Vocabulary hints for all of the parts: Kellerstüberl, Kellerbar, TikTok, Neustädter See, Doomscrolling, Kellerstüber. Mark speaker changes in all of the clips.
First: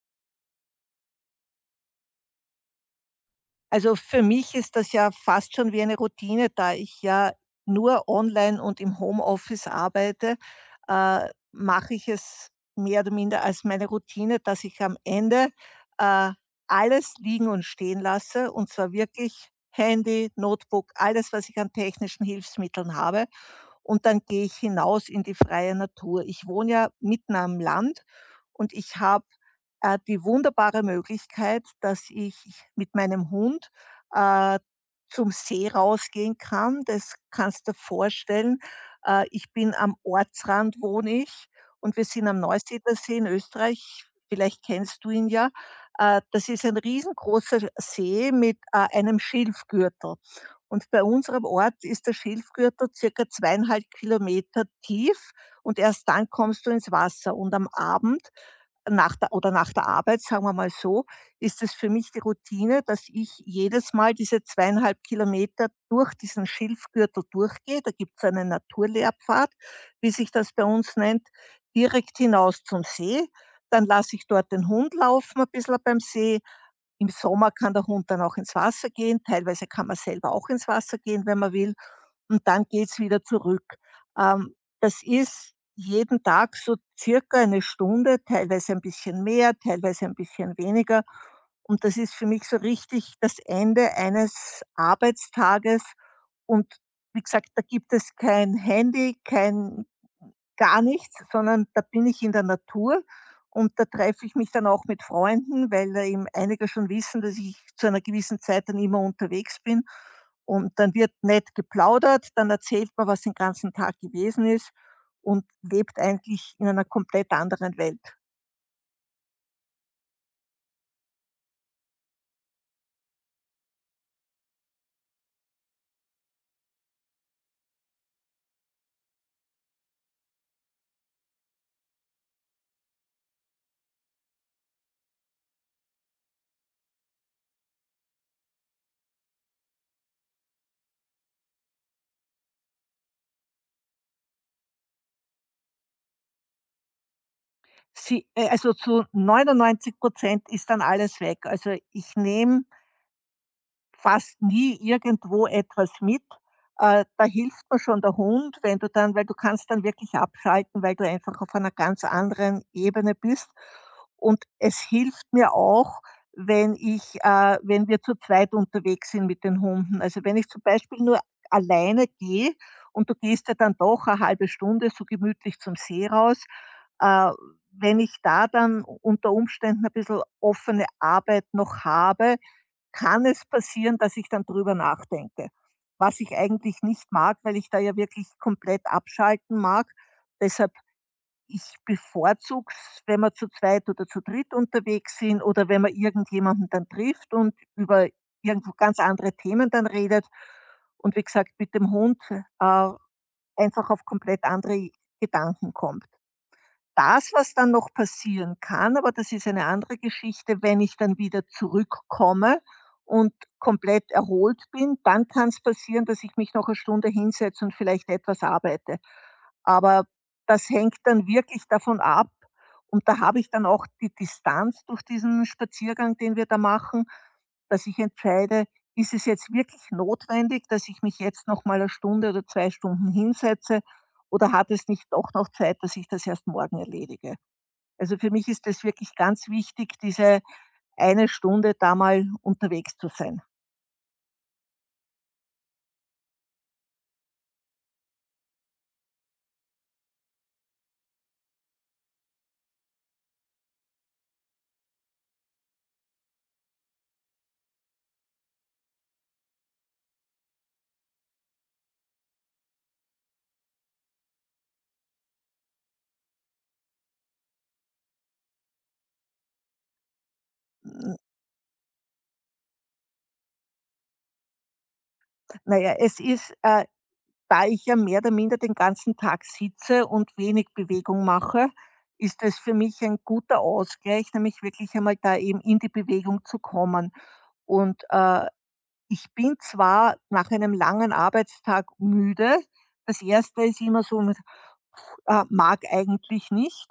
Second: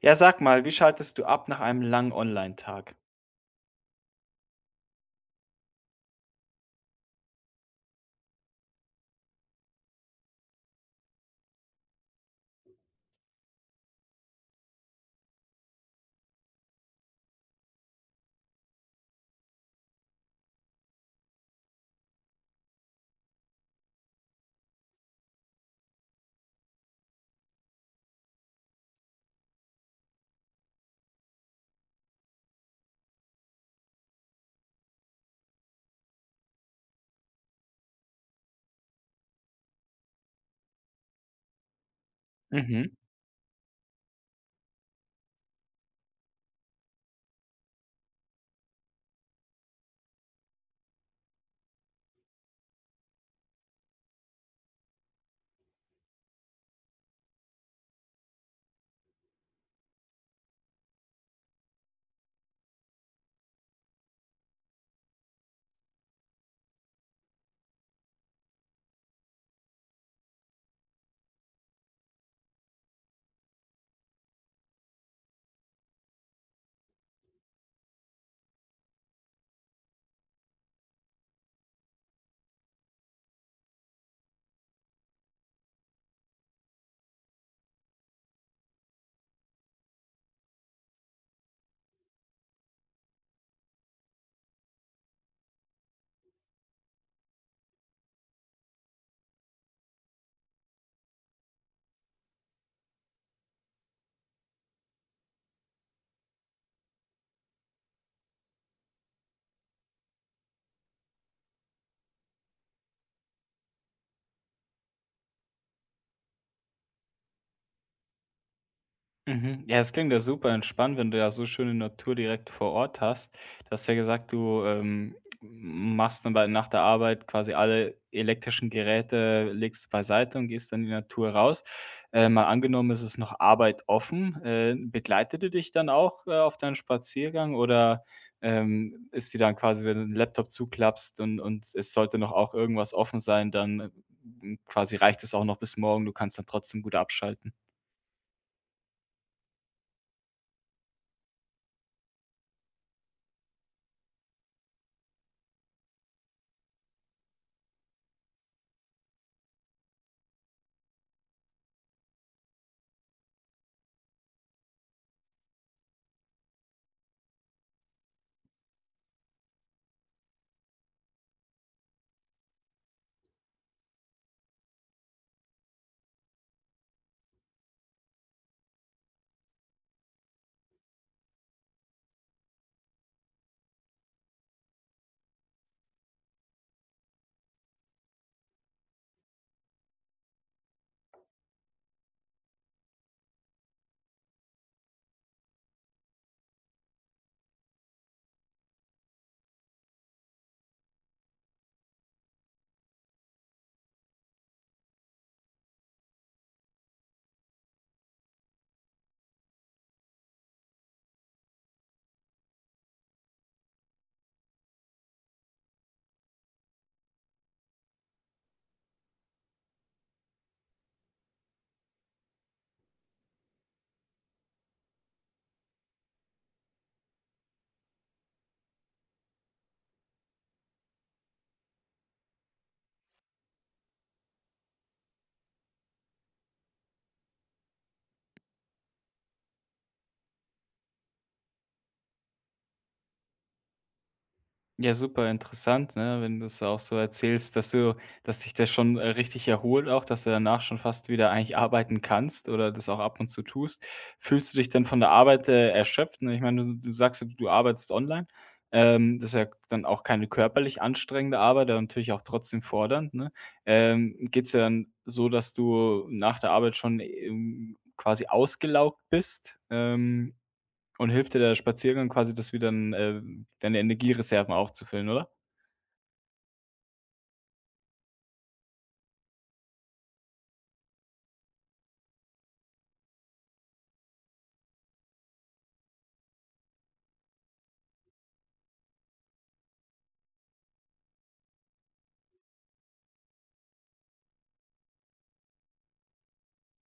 Speaker 1: Ja, sag mal, wie schaltest du ab nach einem langen Onlinetag?
Speaker 2: Also für mich ist das ja fast schon wie eine Routine, da ich ja nur online und im Homeoffice arbeite, mache ich es mehr oder minder als meine Routine, dass ich am Ende äh, alles liegen und stehen lasse und zwar wirklich Handy, Notebook, alles, was ich an technischen Hilfsmitteln habe, und dann gehe ich hinaus in die freie Natur. Ich wohne ja mitten am Land und ich habe die wunderbare Möglichkeit, dass ich mit meinem Hund äh, zum See rausgehen kann. Das kannst du dir vorstellen. Ich bin am Ortsrand, wohne ich, und wir sind am Neustädter
Speaker 1: Mhm.
Speaker 2: See in Österreich. Vielleicht kennst du ihn ja. Das ist ein riesengroßer See mit einem Schilfgürtel. Und bei unserem Ort ist der Schilfgürtel circa 2,5 km tief, und erst dann kommst du ins Wasser. Und am Abend nach der, oder nach der Arbeit, sagen wir mal so, ist es für mich die Routine, dass ich jedes Mal diese 2,5 km durch diesen Schilfgürtel durchgehe. Da gibt es eine Naturlehrpfad, wie sich das bei uns nennt, direkt hinaus zum See. Dann lasse ich dort den Hund laufen, ein bisschen beim See. Im Sommer kann der Hund dann auch ins Wasser gehen, teilweise kann man selber auch ins Wasser gehen, wenn man will, und dann geht's wieder zurück. Ähm, das ist jeden Tag so circa eine Stunde, teilweise ein bisschen mehr, teilweise ein bisschen weniger. Und das ist für mich so richtig das Ende eines Arbeitstages. Und wie gesagt, da gibt es kein Handy, kein Gar nichts, sondern da bin ich in der Natur, und da treffe ich mich dann auch mit Freunden, weil da eben einige schon wissen, dass ich zu einer gewissen Zeit dann immer unterwegs bin. Und dann wird nett geplaudert, dann erzählt man, was den ganzen Tag gewesen ist, und lebt eigentlich in einer komplett anderen Welt.
Speaker 1: Mhm. Ja, es klingt ja super entspannt, wenn du ja so schöne Natur direkt vor Ort hast. Du hast ja gesagt, du machst dann nach der Arbeit quasi alle elektrischen Geräte, legst du beiseite und gehst dann in die Natur raus. Mal angenommen, es ist noch Arbeit offen. Begleitet du dich dann auch auf deinen Spaziergang oder ist die dann quasi, wenn du den Laptop zuklappst und es sollte noch auch irgendwas offen sein, dann quasi reicht es auch noch bis morgen, du kannst dann trotzdem gut abschalten?
Speaker 2: Sie also zu 99% ist dann alles weg. Also, ich nehme fast nie irgendwo etwas mit. Da hilft mir schon der Hund, wenn du dann, weil du kannst dann wirklich abschalten, weil du einfach auf einer ganz anderen Ebene bist. Und es hilft mir auch, wenn ich wenn wir zu zweit unterwegs sind mit den Hunden. Also, wenn ich zum Beispiel nur alleine gehe, und du gehst ja dann doch eine halbe Stunde so gemütlich zum See raus, äh, wenn ich da dann unter Umständen ein bisschen offene Arbeit noch habe, kann es passieren, dass ich dann drüber nachdenke, was ich eigentlich nicht mag, weil ich da ja wirklich komplett abschalten mag. Deshalb, ich bevorzuge es, wenn wir zu zweit oder zu dritt unterwegs sind oder wenn man irgendjemanden dann trifft und über irgendwo ganz andere Themen dann redet. Und wie gesagt, mit dem Hund einfach auf komplett andere Gedanken kommt. Das, was dann noch passieren kann, aber das ist eine andere Geschichte, wenn ich dann wieder zurückkomme und komplett erholt bin, dann kann es passieren, dass ich mich noch eine Stunde hinsetze und vielleicht etwas arbeite. Aber das hängt dann wirklich davon ab, und da habe ich dann auch die Distanz durch diesen Spaziergang, den wir da machen, dass ich entscheide: „Ist es jetzt wirklich notwendig, dass ich mich jetzt noch mal eine Stunde oder 2 Stunden hinsetze, oder hat es nicht doch noch Zeit, dass ich das erst morgen erledige?" Also für mich ist es wirklich ganz wichtig, diese eine Stunde da mal unterwegs zu sein.
Speaker 1: Ja, super interessant, ne, wenn du es auch so erzählst, dass dich das schon, richtig erholt auch, dass du danach schon fast wieder eigentlich arbeiten kannst oder das auch ab und zu tust. Fühlst du dich denn von der Arbeit, erschöpft, ne? Ich meine, du sagst ja, du arbeitest online. Das ist ja dann auch keine körperlich anstrengende Arbeit, aber natürlich auch trotzdem fordernd, ne? Geht's ja dann so, dass du nach der Arbeit schon, quasi ausgelaugt bist? Und
Speaker 2: N
Speaker 1: hilft dir der Spaziergang quasi, das wieder 'n deine Energiereserven aufzufüllen, oder?
Speaker 2: na ja, es ist da ich ja mehr oder minder den ganzen Tag sitze und wenig Bewegung mache, ist es für mich ein guter Ausgleich, nämlich wirklich einmal da eben in die Bewegung zu kommen. Und ich bin zwar nach einem langen Arbeitstag müde, das erste ist immer so, mag eigentlich nicht.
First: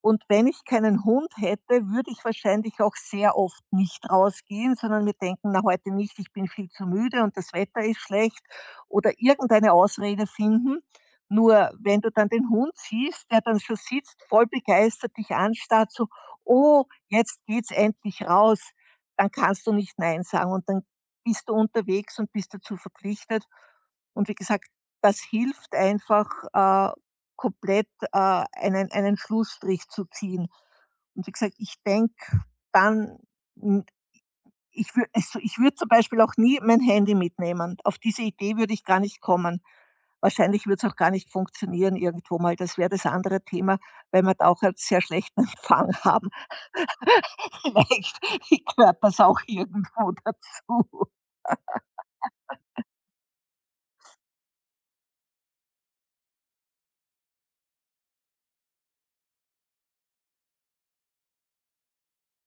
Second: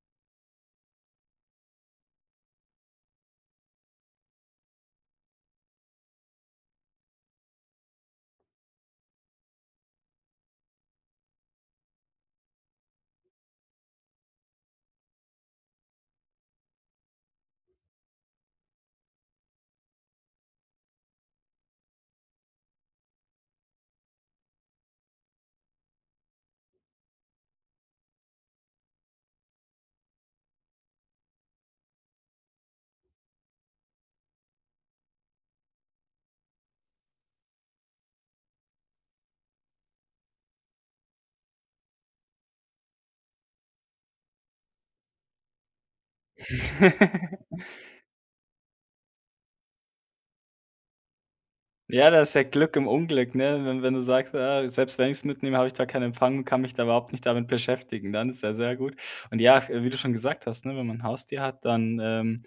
Speaker 2: Und wenn ich keinen Hund hätte, würde ich wahrscheinlich auch sehr oft nicht rausgehen, sondern mir denken, na heute nicht, ich bin viel zu müde und das Wetter ist schlecht, oder irgendeine Ausrede finden. Nur wenn du dann den Hund siehst, der dann schon sitzt, voll begeistert dich anstarrt, so, oh, jetzt geht's endlich raus, dann kannst du nicht Nein sagen, und dann bist du unterwegs und bist dazu verpflichtet. Und wie gesagt, das hilft einfach komplett, einen Schlussstrich zu ziehen. Und wie gesagt, ich denke dann, n ich wür also, ich würde zum Beispiel auch nie mein Handy mitnehmen. Auf diese Idee würde ich gar nicht kommen. Wahrscheinlich wird es auch gar nicht funktionieren irgendwo mal. Das wäre das andere Thema, weil wir da auch einen sehr schlechten Empfang haben. Vielleicht gehört das auch irgendwo dazu.
Speaker 1: Ja, das ist ja Glück im Unglück, ne? Wenn du sagst: „Ah, selbst wenn ich's mitnehme, habe ich da keinen Empfang und kann mich da überhaupt nicht damit beschäftigen.“ Dann ist ja sehr gut. Und ja, f wie du schon gesagt hast, ne, wenn man 'n Haustier hat, dann,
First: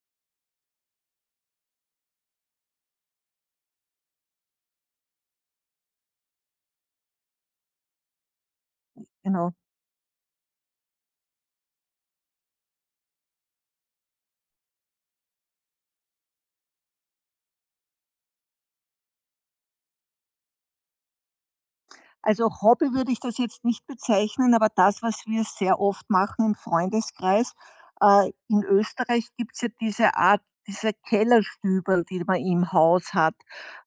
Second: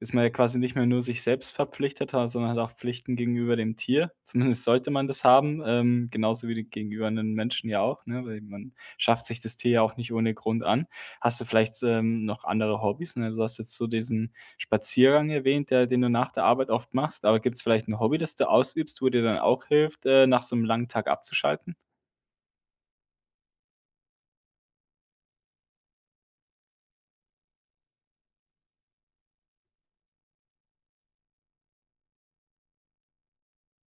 Speaker 1: ist man ja quasi nicht mehr nur sich selbst verpflichtet, sondern hat auch Pflichten gegenüber dem Tier. Zumindest sollte man das haben, genauso wie die gegenüber 'nen Menschen ja auch, ne? Weil man schafft sich
Speaker 2: Genau.
Speaker 1: das Tier ja auch nicht ohne Grund an. Hast du vielleicht, noch andere Hobbys, ne? Du hast jetzt so diesen Spaziergang erwähnt, der den du nach der Arbeit oft machst, aber gibt es vielleicht ein Hobby, das du ausübst, wo dir dann auch hilft, nach so einem langen Tag abzuschalten?
Speaker 2: Also Hobby würde ich das jetzt nicht bezeichnen, aber das, was wir sehr oft machen im Freundeskreis, in Österreich gibt es ja diese Art, diese Kellerstübel, die man im Haus hat.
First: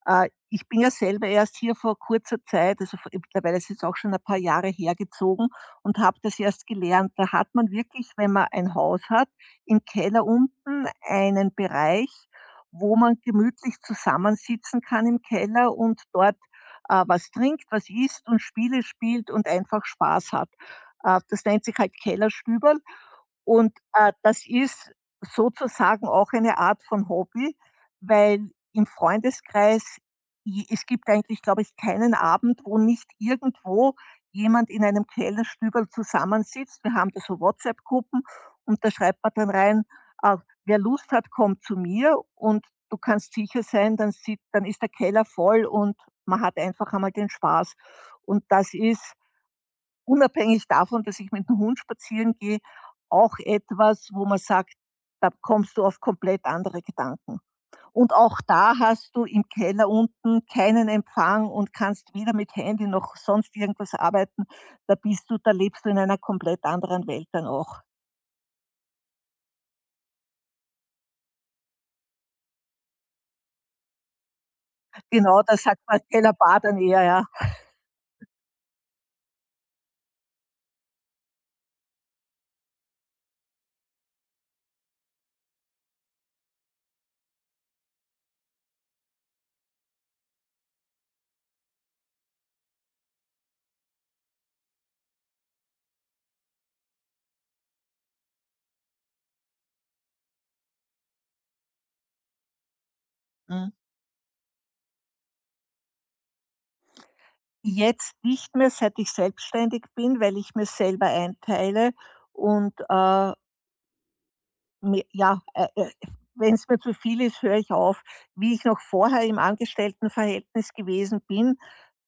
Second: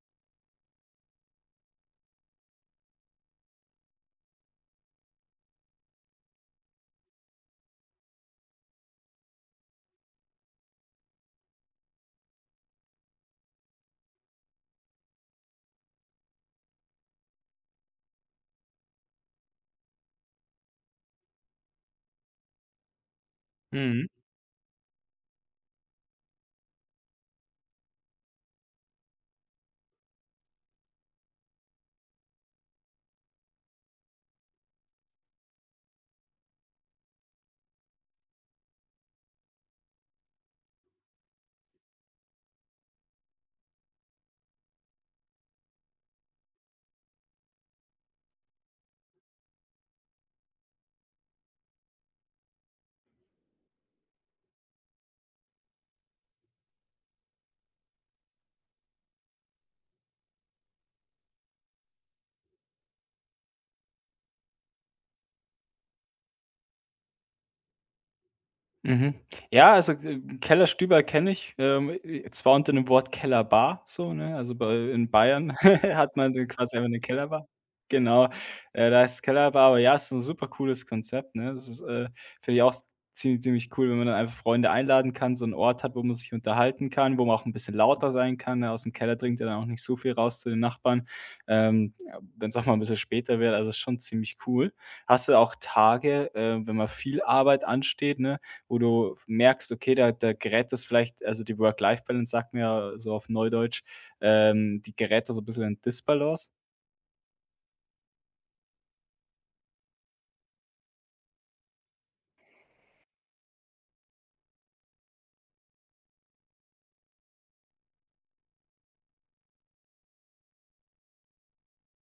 Speaker 2: Ich bin ja selber erst hier vor kurzer Zeit, also mittlerweile ist es auch schon ein paar Jahre, hergezogen und habe das erst gelernt. Da hat man wirklich, wenn man ein Haus hat, im Keller unten einen Bereich, wo man gemütlich zusammensitzen kann im Keller und dort was trinkt, was isst und Spiele spielt und einfach Spaß hat. Das nennt sich halt Kellerstüberl, und
Speaker 1: Mhm.
Speaker 2: das ist sozusagen auch eine Art von Hobby, weil im Freundeskreis, j es gibt eigentlich, glaube ich, keinen Abend, wo nicht irgendwo jemand in einem Kellerstübel zusammensitzt. Wir haben da so WhatsApp-Gruppen, und da schreibt man dann rein, äh: „Wer Lust hat, kommt zu mir", und du kannst sicher sein, dann sieht dann ist der Keller voll, und man hat einfach einmal den Spaß. Und das ist, unabhängig davon, dass ich mit dem Hund spazieren gehe, auch etwas, wo man sagt, da kommst du auf komplett andere Gedanken. Und auch da hast du im Keller unten keinen Empfang und kannst weder mit Handy noch sonst irgendwas arbeiten. Da lebst du in einer komplett anderen Welt dann auch.
Speaker 1: Mhm. Ja, also, Kellerstüber kenne ich, zwar unter dem Wort Kellerbar so, ne? Also, bei in
Speaker 2: Genau,
Speaker 1: Bayern
Speaker 2: das sagt man
Speaker 1: hat man dann
Speaker 2: Kellerbar
Speaker 1: quasi
Speaker 2: dann
Speaker 1: einfach eine
Speaker 2: eher, ja.
Speaker 1: Kellerbar. Genau, da ist Kellerbar, aber ja, es ist ein super cooles Konzept, ne? Das ist, finde ich auch ziemlich cool, wenn man dann einfach Freunde einladen kann, so 'n Ort hat, wo man sich unterhalten kann, wo man auch ein bisschen lauter sein kann, ne? Aus dem Keller dringt ja dann auch nicht so viel raus zu den Nachbarn, ja, wenn's auch mal ein bisschen später wird, also, ist schon ziemlich cool. Hast du auch Tage, wenn mal viel Arbeit ansteht, ne? Wo du merkst, okay, da gerät das vielleicht, also die Work-Life-Balance sagt man ja so auf
Speaker 2: Mhm.
Speaker 1: Neudeutsch, die gerät da so ein bisschen in Disbalance.
Speaker 2: Jetzt nicht mehr, seit ich selbstständig bin, weil ich mir selber einteile, und mi ja, wenn's mir zu viel ist, höre ich auf. Wie ich noch vorher im Angestelltenverhältnis gewesen bin,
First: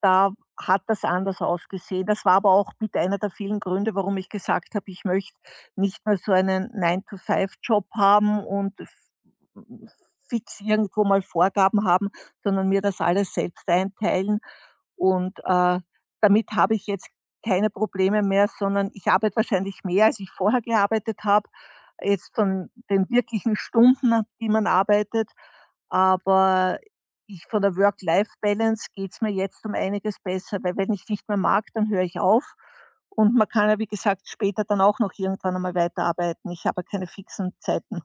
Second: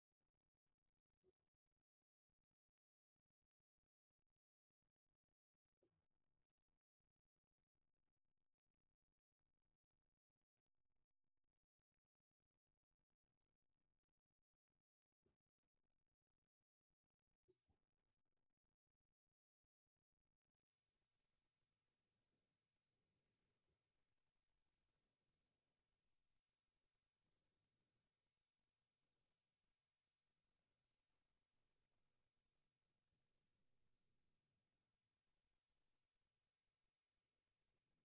Speaker 2: da hat das anders ausgesehen. Das war aber auch mit einer der vielen Gründe, warum ich gesagt habe, ich möchte nicht mehr so einen 9 to five Job haben und f fix irgendwo mal Vorgaben haben, sondern mir das alles selbst einteilen. Und damit habe ich jetzt keine Probleme mehr, sondern ich arbeite wahrscheinlich mehr, als ich vorher gearbeitet habe, jetzt von den wirklichen Stunden, die man arbeitet. Aber ich von der Work-Life-Balance geht's mir jetzt um einiges besser, weil wenn ich nicht mehr mag, dann höre ich auf. Und man kann ja, wie gesagt, später dann auch noch irgendwann einmal weiterarbeiten. Ich habe ja keine fixen Zeiten.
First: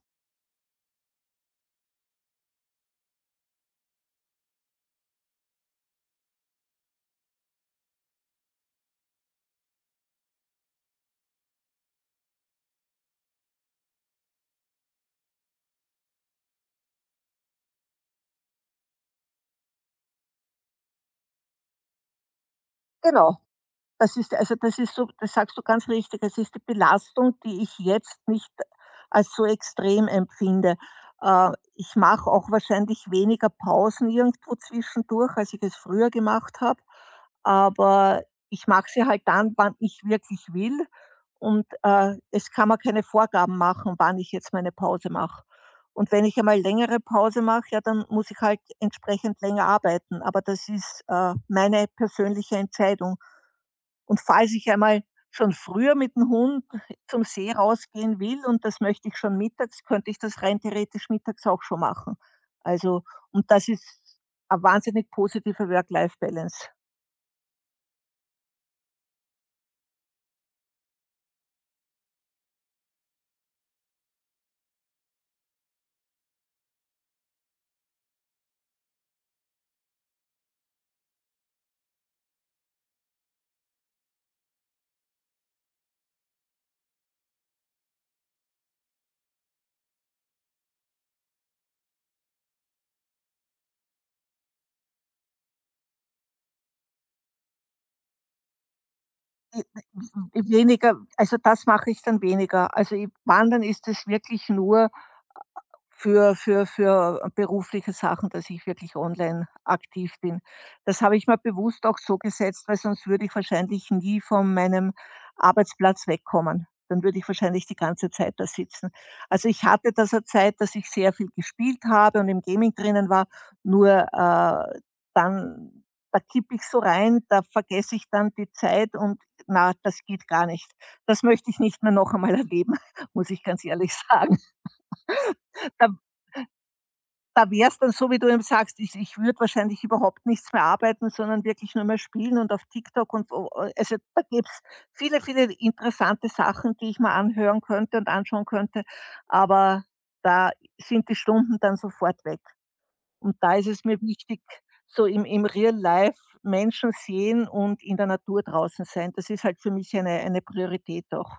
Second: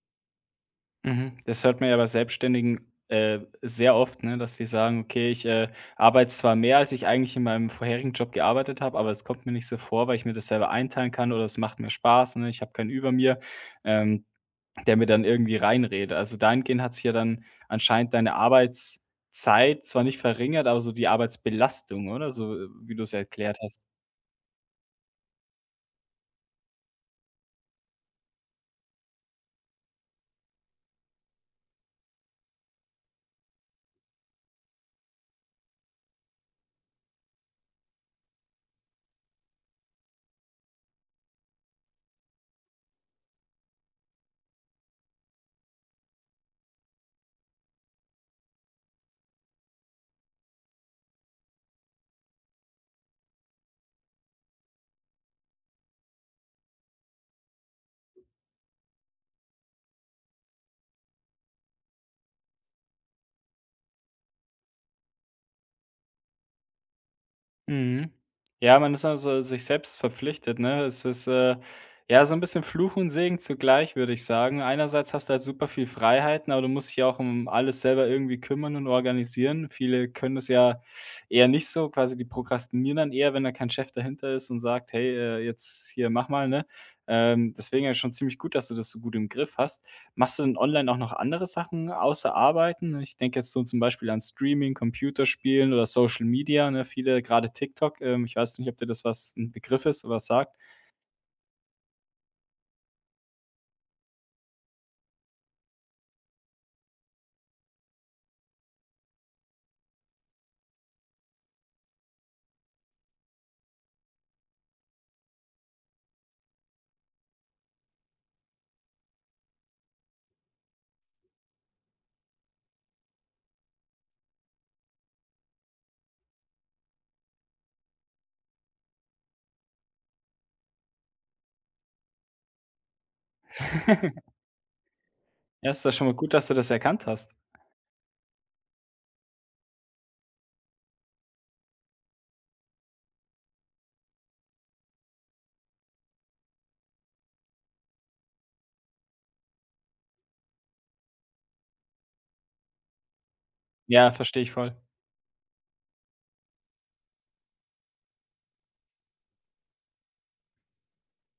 Speaker 1: Mhm. Das hört man ja bei Selbstständigen, sehr oft, ne, dass die sagen: „Okay, ich, arbeite zwar mehr, als ich eigentlich in meinem vorherigen Job gearbeitet habe, aber es kommt mir nicht so vor, weil ich mir das selber einteilen kann oder es macht mir Spaß, ne? Ich habe keinen über mir.“ Ähm Der mir dann irgendwie reinredet. Also, dahingehend hat sich ja dann anscheinend deine Arbeitszeit zwar nicht verringert, aber so die Arbeitsbelastung, oder? So, wie du's ja
Speaker 2: Genau.
Speaker 1: erklärt hast.
Speaker 2: Das ist also, das ist so das sagst du ganz richtig. Es ist die Belastung, die ich jetzt nicht als so extrem empfinde. Ich mache auch wahrscheinlich weniger Pausen irgendwo zwischendurch, als ich es früher gemacht habe, aber ich mache sie halt dann, wann ich wirklich will, und es kann man keine Vorgaben machen, wann ich jetzt meine Pause mache. Und wenn ich einmal längere Pause mache, ja, dann muss ich halt entsprechend länger arbeiten, aber das ist meine persönliche Entscheidung. Und falls ich einmal schon früher mit dem Hund zum See rausgehen will, und das möchte ich schon mittags, könnte ich das rein theoretisch mittags auch schon machen. Also, und das ist eine wahnsinnig positive Work-Life-Balance.
Speaker 1: Mhm. Ja, man ist also sich selbst verpflichtet, ne? Es ist, ja, so ein bisschen Fluch und Segen zugleich, würde ich sagen. Einerseits hast du halt super viel Freiheiten, aber du musst dich ja auch um alles selber irgendwie kümmern und organisieren. Viele können das ja eher nicht so, quasi die prokrastinieren dann eher, wenn da kein Chef dahinter ist und sagt: „Hey, jetzt hier mach mal“, ne? Deswegen ja schon ziemlich gut, dass du das so gut im Griff hast. Machst du denn online auch noch andere Sachen außer Arbeiten? Ich denke jetzt so zum Beispiel an Streaming, Computerspielen oder Social Media, ne? Viele gerade TikTok, ich weiß nicht, ob dir das was ein Begriff ist oder was
Speaker 2: E
Speaker 1: sagt.
Speaker 2: weniger also das mache ich dann weniger. Also, i Wandern ist es wirklich nur für berufliche Sachen, dass ich wirklich online aktiv bin. Das habe ich mir bewusst auch so gesetzt, weil sonst würde ich wahrscheinlich nie von meinem Arbeitsplatz wegkommen. Dann würde ich wahrscheinlich die ganze Zeit da sitzen. Also, ich hatte das 'ne Zeit, dass ich sehr viel gespielt habe und im Gaming drinnen war, nur, dann da kippe ich so rein, da vergesse ich dann die Zeit, und na, das geht gar nicht. Das möchte ich nicht mehr noch einmal erleben, muss ich ganz ehrlich sagen.
Speaker 1: Ja, ist
Speaker 2: Da
Speaker 1: das schon mal gut, dass du das erkannt hast.
Speaker 2: da wär's dann so, wie du eben sagst, ich würde wahrscheinlich überhaupt nichts mehr arbeiten, sondern wirklich nur mehr spielen und auf TikTok, und o also, da gibt's viele, viele interessante Sachen, die ich mal anhören könnte und anschauen könnte, aber da sind die Stunden dann sofort weg. Und da ist es mir
Speaker 1: Ja,
Speaker 2: wichtig,
Speaker 1: verstehe ich voll.
Speaker 2: so im Real Life Menschen sehen und in der Natur draußen sein. Das ist halt für mich eine Priorität auch.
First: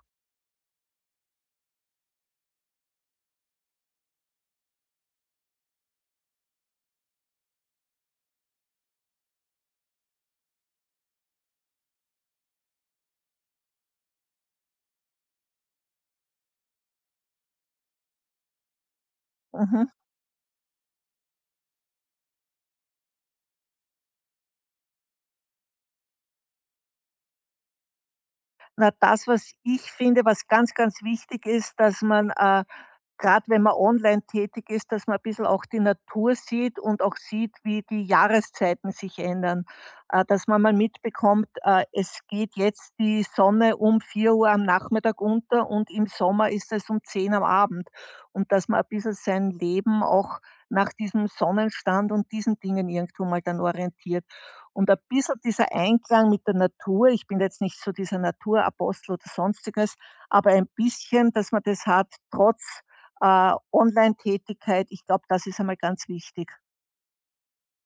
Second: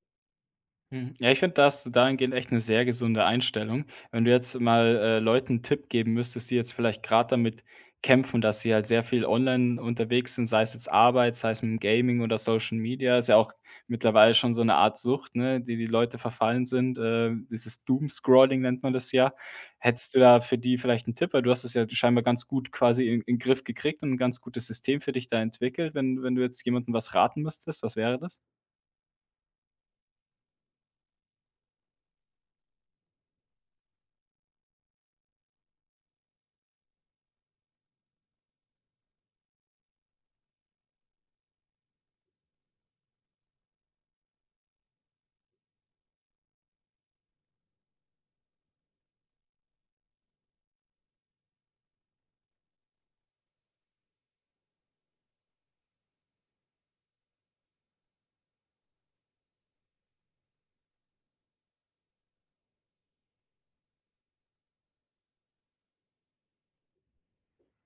Speaker 1: Mhm. Ja, ich finde, da hast du dahingehend echt eine sehr gesunde Einstellung. Wenn du jetzt mal, Leuten einen Tipp geben müsstest, die jetzt vielleicht gerade damit kämpfen, dass sie halt sehr viel online unterwegs sind, sei es jetzt Arbeit, sei es mit'm Gaming oder Social Media, ist ja auch mittlerweile schon so eine Art Sucht, ne, die die Leute verfallen sind. Dieses Doomscrolling nennt man das ja.
Speaker 2: Mhm.
Speaker 1: Hättest du da für die vielleicht einen Tipp? Weil du hast es ja scheinbar ganz gut quasi in den Griff gekriegt und ein ganz gutes System für dich da entwickelt. Wenn du jetzt jemandem was raten müsstest, was wäre das?
Speaker 2: Na, das, was ich finde, was ganz, ganz wichtig ist, dass man grad wenn man online tätig ist, dass man 'n bisschen auch die Natur sieht und auch sieht, wie die Jahreszeiten sich ändern. Dass man mal mitbekommt, es geht jetzt die Sonne um 4 Uhr am Nachmittag unter, und im Sommer ist es um 10 am Abend. Und dass man ein bisschen sein Leben auch nach diesem Sonnenstand und diesen Dingen irgendwo mal dann orientiert. Und ein bisschen dieser Einklang mit der Natur, ich bin jetzt nicht so dieser Naturapostel oder Sonstiges, aber ein bisschen, dass man das hat, trotz Online-Tätigkeit, ich glaube, das ist einmal ganz wichtig.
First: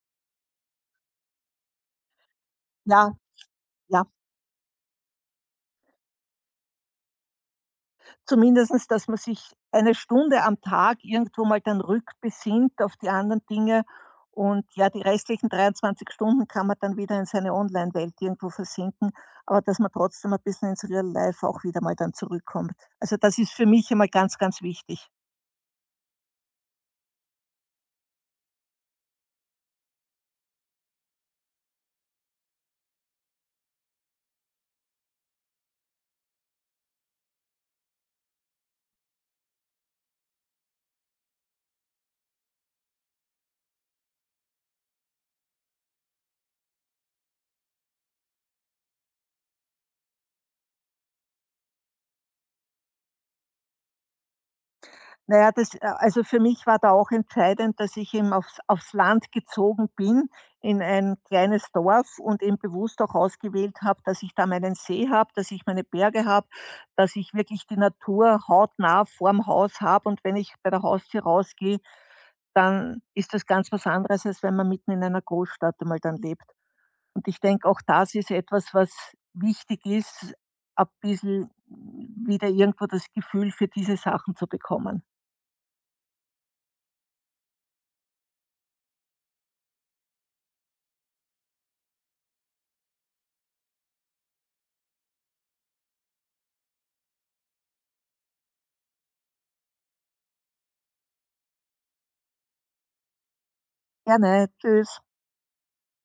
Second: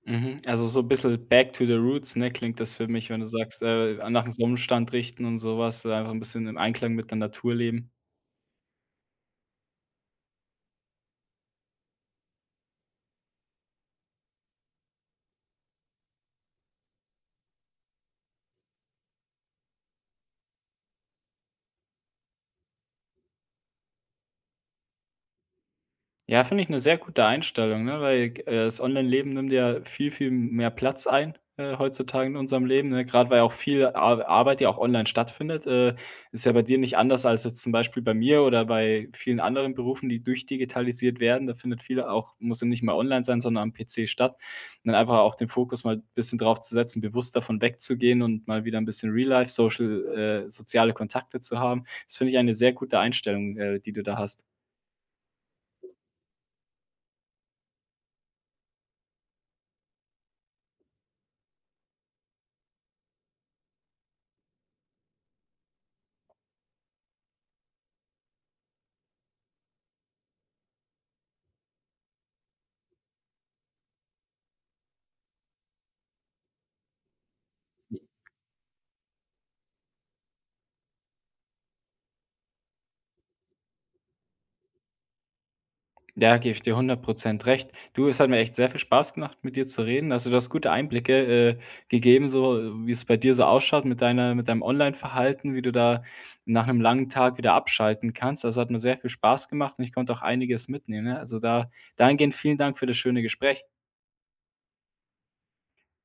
Speaker 1: Mhm. Also, so ein bisschen back to the roots, ne, klingt das für mich,
Speaker 2: Ja,
Speaker 1: wenn du sagst,
Speaker 2: ja.
Speaker 1: nach dem Sonnenstand richten und sowas, was, einfach ein bisschen im Einklang mit der Natur leben.
Speaker 2: Zumindestens, dass man sich eine Stunde am Tag irgendwo mal dann rückbesinnt auf die anderen Dinge, und ja, die restlichen 23 Stunden kann man dann wieder in seine Online-Welt irgendwo versinken, aber dass man trotzdem ein bisschen ins Real Life auch wieder mal dann zurückkommt. Also, das ist für mich immer ganz, ganz wichtig.
Speaker 1: Ja, finde ich eine sehr gute Einstellung, ne, weil das Online-Leben nimmt ja viel, viel mehr Platz ein, heutzutage in unserem Leben, ne? Grad weil auch viel Ar Arbeit ja auch online stattfindet. Ist ja bei dir nicht anders als jetzt zum Beispiel bei mir oder bei vielen anderen Berufen, die durchdigitalisiert werden. Da findet viel auch, muss ja nicht mal online sein, sondern am PC statt. Und dann einfach auch den Fokus mal ein bisschen drauf zu setzen, bewusst davon wegzugehen und mal wieder ein bisschen Real Life, Social soziale Kontakte zu haben. Das finde ich eine sehr gute Einstellung, die du da hast.
Speaker 2: Na ja, das a also für mich war da auch entscheidend, dass ich eben aufs Land gezogen bin, in ein kleines Dorf, und eben bewusst auch ausgewählt habe, dass ich da meinen See habe, dass ich meine Berge habe, dass ich wirklich die Natur hautnah vorm Haus habe, und wenn ich bei der Haustür rausgehe, dann ist das ganz was anderes, als wenn man mitten in einer Großstadt einmal dann lebt. Und ich denke, auch das ist etwas, was wichtig ist, ein bisschen wieder irgendwo das Gefühl für diese Sachen zu bekommen.
Speaker 1: Ja, gebe ich dir 100% recht. Du, es hat mir echt sehr viel Spaß gemacht, mit dir zu reden. Also, du hast gute Einblicke, äh, gegeben, so wie es bei dir so ausschaut mit deiner mit deinem Online-Verhalten, wie du da nach einem langen Tag wieder abschalten kannst. Also, hat mir sehr viel Spaß gemacht und ich konnte auch einiges mitnehmen, ne? Also, da dahingehend vielen Dank für das schöne Gespräch.
Speaker 2: Gerne. Tschüss.